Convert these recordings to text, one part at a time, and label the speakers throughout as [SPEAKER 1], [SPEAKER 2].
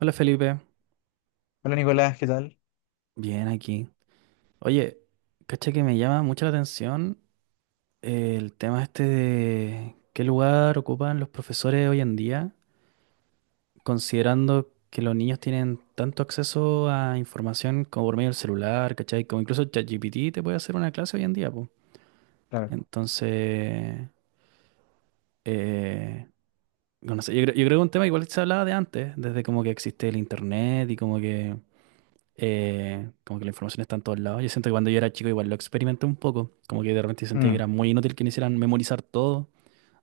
[SPEAKER 1] Hola Felipe,
[SPEAKER 2] Hola Nicolás, ¿qué tal?
[SPEAKER 1] bien aquí. Oye, caché que me llama mucho la atención el tema este de qué lugar ocupan los profesores hoy en día, considerando que los niños tienen tanto acceso a información como por medio del celular, ¿cachai? Como incluso ChatGPT te puede hacer una clase hoy en día, pues.
[SPEAKER 2] Claro.
[SPEAKER 1] Entonces, eh, no sé, yo creo que un tema igual que se hablaba de antes, desde como que existe el internet y como que la información está en todos lados. Yo siento que cuando yo era chico igual lo experimenté un poco. Como que de repente sentía que
[SPEAKER 2] Mm,
[SPEAKER 1] era muy inútil que me hicieran memorizar todo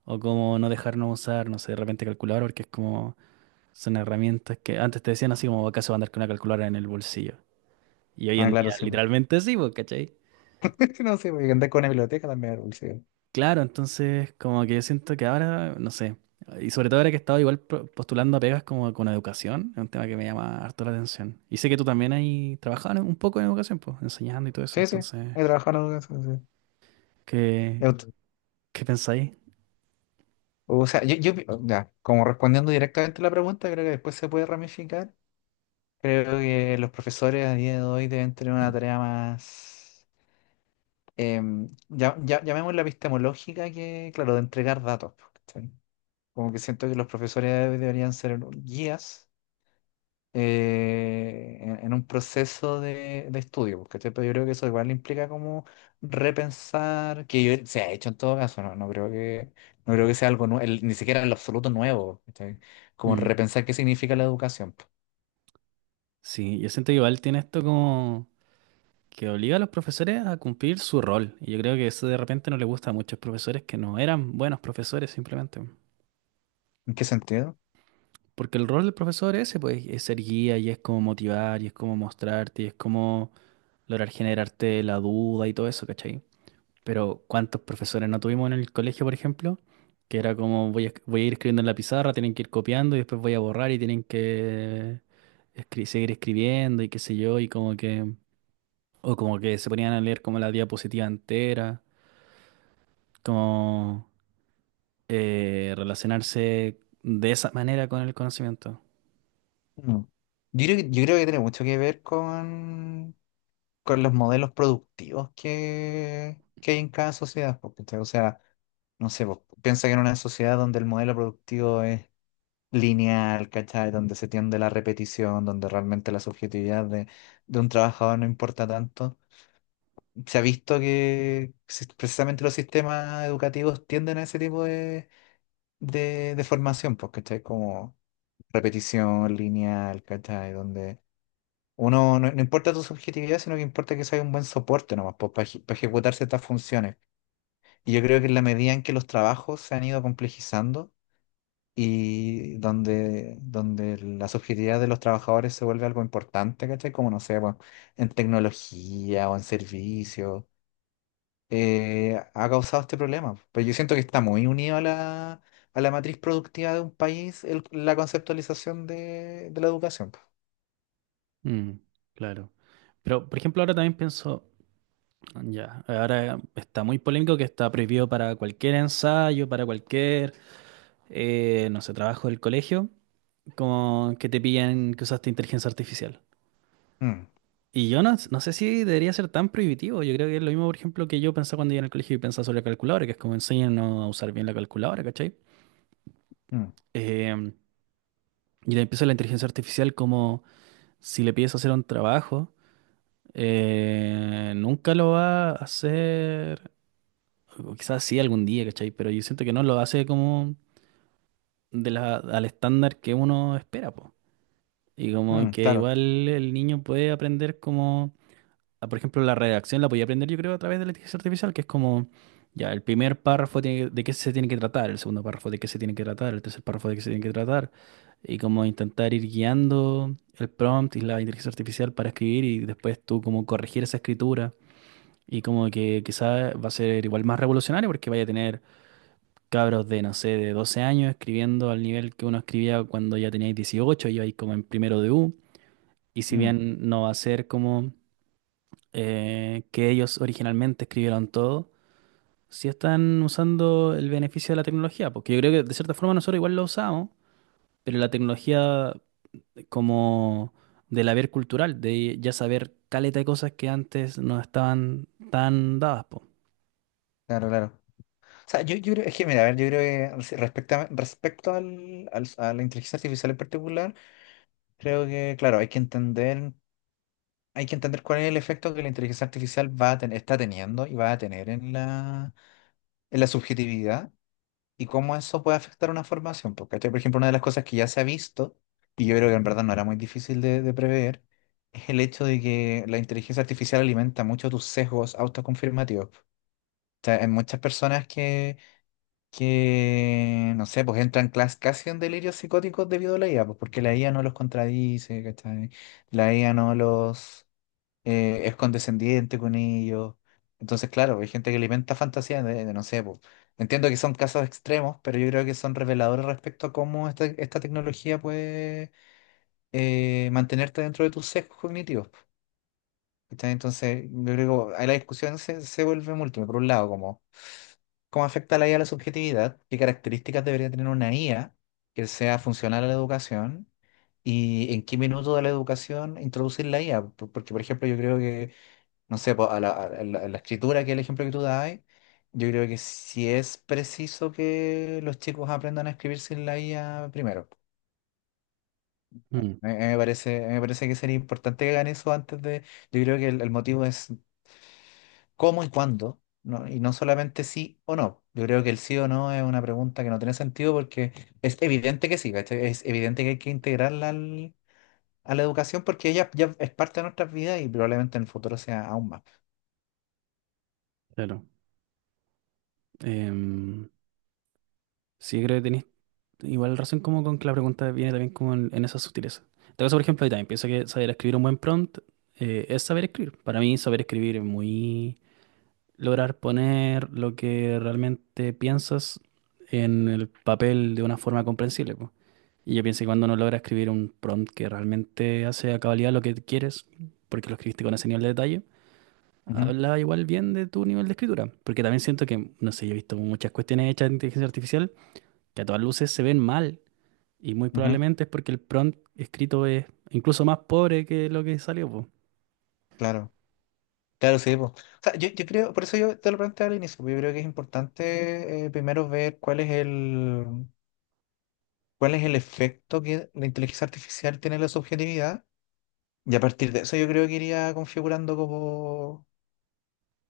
[SPEAKER 1] o como no dejarnos usar, no sé, de repente calculador, porque es como son herramientas que antes te decían así como acaso andar con una calculadora en el bolsillo. Y hoy
[SPEAKER 2] Ah,
[SPEAKER 1] en
[SPEAKER 2] claro,
[SPEAKER 1] día
[SPEAKER 2] sí. po.
[SPEAKER 1] literalmente sí, pues, ¿cachai?
[SPEAKER 2] No sé, porque andar con una biblioteca también era dulce.
[SPEAKER 1] Claro, entonces como que yo siento que ahora, no sé, y sobre todo ahora que he estado igual postulando a pegas como con educación, es un tema que me llama harto la atención. Y sé que tú también ahí trabajabas un poco en educación, pues, enseñando y todo eso,
[SPEAKER 2] Sí, sí,
[SPEAKER 1] entonces...
[SPEAKER 2] he trabajado en educación, sí. He
[SPEAKER 1] ¿Qué,
[SPEAKER 2] ut-
[SPEAKER 1] qué pensáis?
[SPEAKER 2] O sea, ya, como respondiendo directamente a la pregunta, creo que después se puede ramificar. Creo que los profesores a día de hoy deben tener una tarea más, ya, llamémosla epistemológica, que, claro, de entregar datos. Po, ¿cachai? Como que siento que los profesores deberían ser guías en un proceso de estudio, porque pero yo creo que eso igual implica como repensar, se ha hecho en todo caso, no, no creo que sea algo nuevo, ni siquiera en lo absoluto nuevo, ¿cachai? Como
[SPEAKER 1] Mm,
[SPEAKER 2] repensar qué significa la educación. Po.
[SPEAKER 1] sí, yo siento que igual tiene esto como que obliga a los profesores a cumplir su rol. Y yo creo que eso de repente no le gusta a muchos profesores que no eran buenos profesores simplemente.
[SPEAKER 2] ¿En qué sentido?
[SPEAKER 1] Porque el rol del profesor ese, pues, es ser guía y es como motivar y es como mostrarte y es como lograr generarte la duda y todo eso, ¿cachai? Pero ¿cuántos profesores no tuvimos en el colegio, por ejemplo? Que era como voy a ir escribiendo en la pizarra, tienen que ir copiando y después voy a borrar y tienen que seguir escribiendo y qué sé yo, y como que... O como que se ponían a leer como la diapositiva entera, como relacionarse de esa manera con el conocimiento.
[SPEAKER 2] Mm. Yo creo que tiene mucho que ver con los modelos productivos que hay en cada sociedad, porque, o sea, no sé, vos piensa que en una sociedad donde el modelo productivo lineal, ¿cachai? Donde se tiende la repetición, donde realmente la subjetividad de un trabajador no importa tanto. Se ha visto que precisamente los sistemas educativos tienden a ese tipo de, de formación, pues, ¿cachai? Como repetición lineal, ¿cachai? Donde uno no, no importa tu subjetividad, sino que importa que sea un buen soporte nomás, pues, para ejecutar ciertas funciones. Y yo creo que en la medida en que los trabajos se han ido complejizando, y donde, donde la subjetividad de los trabajadores se vuelve algo importante, ¿cachai? Como no sé, bueno, en tecnología o en servicios ha causado este problema. Pero yo siento que está muy unido a la matriz productiva de un país la conceptualización de la educación. Po.
[SPEAKER 1] Mm, claro. Pero, por ejemplo, ahora también pienso, ya, ahora está muy polémico que está prohibido para cualquier ensayo, para cualquier no sé, trabajo del colegio, como que te pillan que usaste inteligencia artificial.
[SPEAKER 2] Mm,
[SPEAKER 1] Y yo no, no sé si debería ser tan prohibitivo. Yo creo que es lo mismo, por ejemplo, que yo pensaba cuando iba al colegio y pensaba sobre la calculadora, que es como enseñan a usar bien la calculadora, ¿cachai?
[SPEAKER 2] mm,
[SPEAKER 1] Em, y le empieza la inteligencia artificial como si le pides hacer un trabajo, nunca lo va a hacer, o quizás sí algún día, ¿cachai? Pero yo siento que no lo hace como de la, al estándar que uno espera, po. Y como
[SPEAKER 2] mm,
[SPEAKER 1] que
[SPEAKER 2] claro,
[SPEAKER 1] igual el niño puede aprender como, ah, por ejemplo, la redacción la podía aprender yo creo a través de la inteligencia artificial, que es como, ya, el primer párrafo de qué se tiene que tratar, el segundo párrafo de qué se tiene que tratar, el tercer párrafo de qué se tiene que tratar, y como intentar ir guiando el prompt y la inteligencia artificial para escribir y después tú como corregir esa escritura. Y como que quizás va a ser igual más revolucionario porque vaya a tener cabros de, no sé, de 12 años escribiendo al nivel que uno escribía cuando ya teníais 18 y ibais como en primero de U. Y si
[SPEAKER 2] mm,
[SPEAKER 1] bien no va a ser como que ellos originalmente escribieron todo, sí están usando el beneficio de la tecnología, porque yo creo que de cierta forma nosotros igual lo usamos, pero la tecnología como del haber cultural, de ya saber caleta de cosas que antes no estaban tan dadas, po.
[SPEAKER 2] claro, claro. O sea, yo creo, es que mira, a ver, yo creo que respecto a, a la inteligencia artificial en particular, creo que, claro, hay que entender cuál es el efecto que la inteligencia artificial va a tener, está teniendo y va a tener en la subjetividad y cómo eso puede afectar una formación. Porque, ¿cachai? Por ejemplo, una de las cosas que ya se ha visto, y yo creo que en verdad no era muy difícil de prever, es el hecho de que la inteligencia artificial alimenta mucho tus sesgos autoconfirmativos. Pues. O sea, hay muchas personas que, no sé, pues entran casi en delirios psicóticos debido a la IA, pues porque la IA no los contradice, ¿cachai? La IA no los eh, es condescendiente con ellos. Entonces, claro, hay gente que alimenta fantasía de no sé, po. Entiendo que son casos extremos, pero yo creo que son reveladores respecto a cómo esta, esta tecnología puede mantenerte dentro de tus sesgos cognitivos. Po. ¿Cachai? Entonces, yo creo que ahí la discusión se, se vuelve múltiple. Por un lado, como cómo afecta la IA a la subjetividad, qué características debería tener una IA que sea funcional a la educación y en qué minuto de la educación introducir la IA. Porque, por ejemplo, yo creo que no sé, po, a la, a la escritura, que es el ejemplo que tú das, yo creo que sí es preciso que los chicos aprendan a escribir sin la IA primero.
[SPEAKER 1] Mm,
[SPEAKER 2] A mí me parece, a mí me parece que sería importante que hagan eso antes de. Yo creo que el motivo es cómo y cuándo, ¿no? Y no solamente sí o no. Yo creo que el sí o no es una pregunta que no tiene sentido porque es evidente que sí, ¿cachai? Es evidente que hay que integrarla a la educación porque ella ya es parte de nuestras vidas y probablemente en el futuro sea aún más.
[SPEAKER 1] claro. Em, sí, creo que igual razón como con que la pregunta viene también como en esa sutileza. En todo caso, por ejemplo, ahí también pienso que saber escribir un buen prompt es saber escribir. Para mí, saber escribir es muy lograr poner lo que realmente piensas en el papel de una forma comprensible, po. Y yo pienso que cuando uno logra escribir un prompt que realmente hace a cabalidad lo que quieres, porque lo escribiste con ese nivel de detalle,
[SPEAKER 2] Ujú,
[SPEAKER 1] habla igual bien de tu nivel de escritura. Porque también siento que, no sé, yo he visto muchas cuestiones hechas de inteligencia artificial que a todas luces se ven mal y muy
[SPEAKER 2] ujú,
[SPEAKER 1] probablemente es porque el prompt escrito es incluso más pobre que lo que salió, po.
[SPEAKER 2] claro. Claro, sí. po. O sea, yo creo, por eso yo te lo planteaba al inicio, porque yo creo que es importante primero ver cuál es cuál es el efecto que la inteligencia artificial tiene en la subjetividad. Y a partir de eso yo creo que iría configurando como,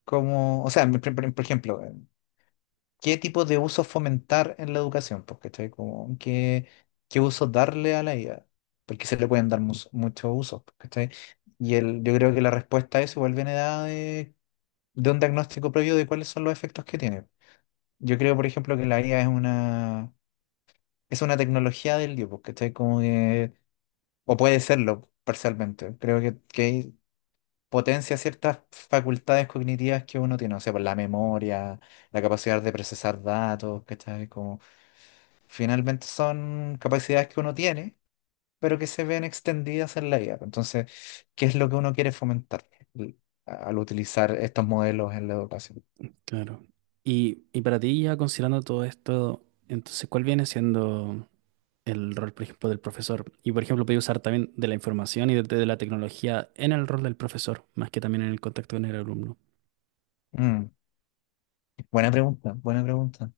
[SPEAKER 2] como, o sea, por ejemplo, ¿qué tipo de uso fomentar en la educación? Pues, ¿cachai? Como, ¿qué, qué uso darle a la IA? Porque se le pueden dar muchos usos, pues, ¿cachai? Y el, yo creo que la respuesta a eso igual viene dada de un diagnóstico previo de cuáles son los efectos que tiene. Yo creo, por ejemplo, que la IA es una tecnología del Dios, porque está como que, o puede serlo parcialmente. Que potencia ciertas facultades cognitivas que uno tiene, o sea, por la memoria, la capacidad de procesar datos, ¿cachai? Como, finalmente son capacidades que uno tiene, pero que se ven extendidas en la IA. Entonces, ¿qué es lo que uno quiere fomentar al al utilizar estos modelos en la educación?
[SPEAKER 1] Claro. Y para ti, ya considerando todo esto, entonces, ¿cuál viene siendo el rol, por ejemplo, del profesor? Y, por ejemplo, podéis usar también de la información y de la tecnología en el rol del profesor, más que también en el contacto con el alumno.
[SPEAKER 2] Mm. Buena pregunta, buena pregunta.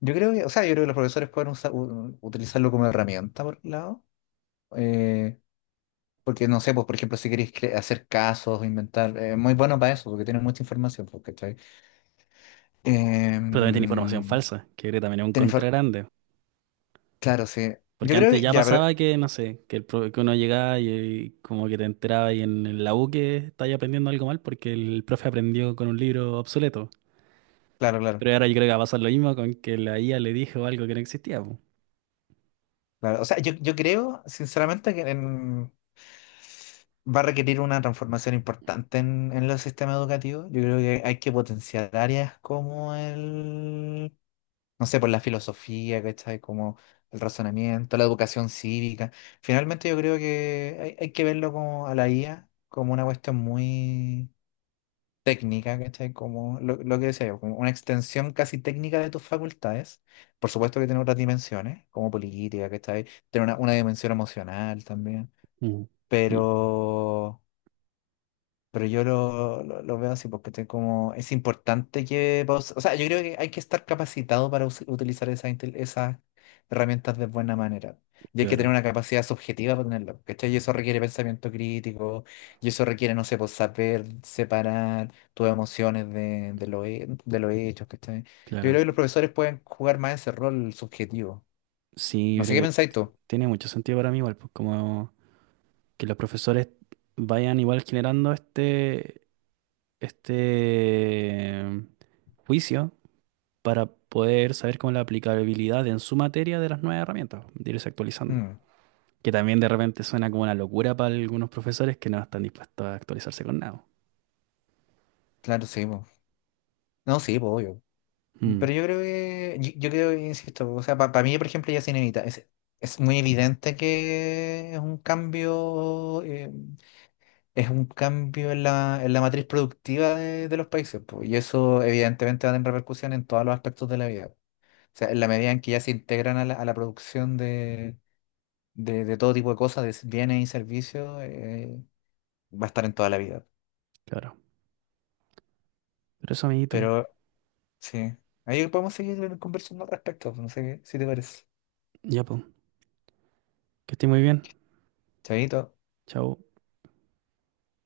[SPEAKER 2] Yo creo que, o sea, yo creo que los profesores pueden utilizarlo como herramienta por un lado, eh, porque no sé, pues por ejemplo, si queréis hacer casos, inventar, muy bueno para eso, porque tienen mucha información, pues, ¿cachai?
[SPEAKER 1] Pero también tiene información
[SPEAKER 2] Em,
[SPEAKER 1] falsa, que creo que también es un
[SPEAKER 2] tiene
[SPEAKER 1] contra
[SPEAKER 2] infor-
[SPEAKER 1] grande.
[SPEAKER 2] claro, sí.
[SPEAKER 1] Porque
[SPEAKER 2] Yo creo
[SPEAKER 1] antes
[SPEAKER 2] que,
[SPEAKER 1] ya
[SPEAKER 2] ya, pero,
[SPEAKER 1] pasaba que, no sé, que, que uno llegaba y, como que te enteraba y en la U que estáis aprendiendo algo mal porque el profe aprendió con un libro obsoleto.
[SPEAKER 2] claro, claro,
[SPEAKER 1] Pero ahora yo creo que va a pasar lo mismo con que la IA le dijo algo que no existía, po.
[SPEAKER 2] claro. O sea, yo creo, sinceramente, va a requerir una transformación importante en los sistemas educativos. Yo creo que hay que potenciar áreas como el no sé, por la filosofía, ¿cachai? Como el razonamiento, la educación cívica. Finalmente yo creo que hay que verlo como a la IA como una cuestión muy técnica, ¿cachai? Como lo que decía yo, como una extensión casi técnica de tus facultades. Por supuesto que tiene otras dimensiones, como política, ¿cachai? Tiene una dimensión emocional también.
[SPEAKER 1] Mm. Y-
[SPEAKER 2] Pero pero yo lo veo así porque estoy como, es importante que, o sea, yo creo que hay que estar capacitado para utilizar esas, esas herramientas de buena manera. Y hay que tener
[SPEAKER 1] claro,
[SPEAKER 2] una capacidad subjetiva para tenerlo, ¿cachai? Y eso requiere pensamiento crítico, y eso requiere, no sé, pues saber separar tus emociones de lo, de los hechos, ¿cachai? Yo creo
[SPEAKER 1] claro.
[SPEAKER 2] que los profesores pueden jugar más ese rol subjetivo.
[SPEAKER 1] Sí, yo
[SPEAKER 2] No sé qué
[SPEAKER 1] creo que
[SPEAKER 2] pensáis tú.
[SPEAKER 1] tiene mucho sentido para mí igual, pues como que los profesores vayan igual generando este, este mm, juicio para poder saber cómo la aplicabilidad en su materia de las nuevas herramientas, de irse actualizando.
[SPEAKER 2] Mm,
[SPEAKER 1] Que también de repente suena como una locura para algunos profesores que no están dispuestos a actualizarse con nada.
[SPEAKER 2] claro, sí, po. No, sí, pues, obvio.
[SPEAKER 1] Mm,
[SPEAKER 2] Pero yo creo que, yo creo que, insisto, o sea, para mí, por ejemplo, ya se inevita. Es muy evidente que es un cambio en la matriz productiva de los países, po, y eso evidentemente va a tener repercusión en todos los aspectos de la vida. O sea, en la medida en que ya se integran a la producción de, de todo tipo de cosas, de bienes y servicios, va a estar en toda la vida.
[SPEAKER 1] claro. Pero eso, amiguito,
[SPEAKER 2] Pero sí, ahí podemos seguir conversando al respecto, si te parece.
[SPEAKER 1] ya pues, que esté muy bien.
[SPEAKER 2] Chavito.
[SPEAKER 1] Chao.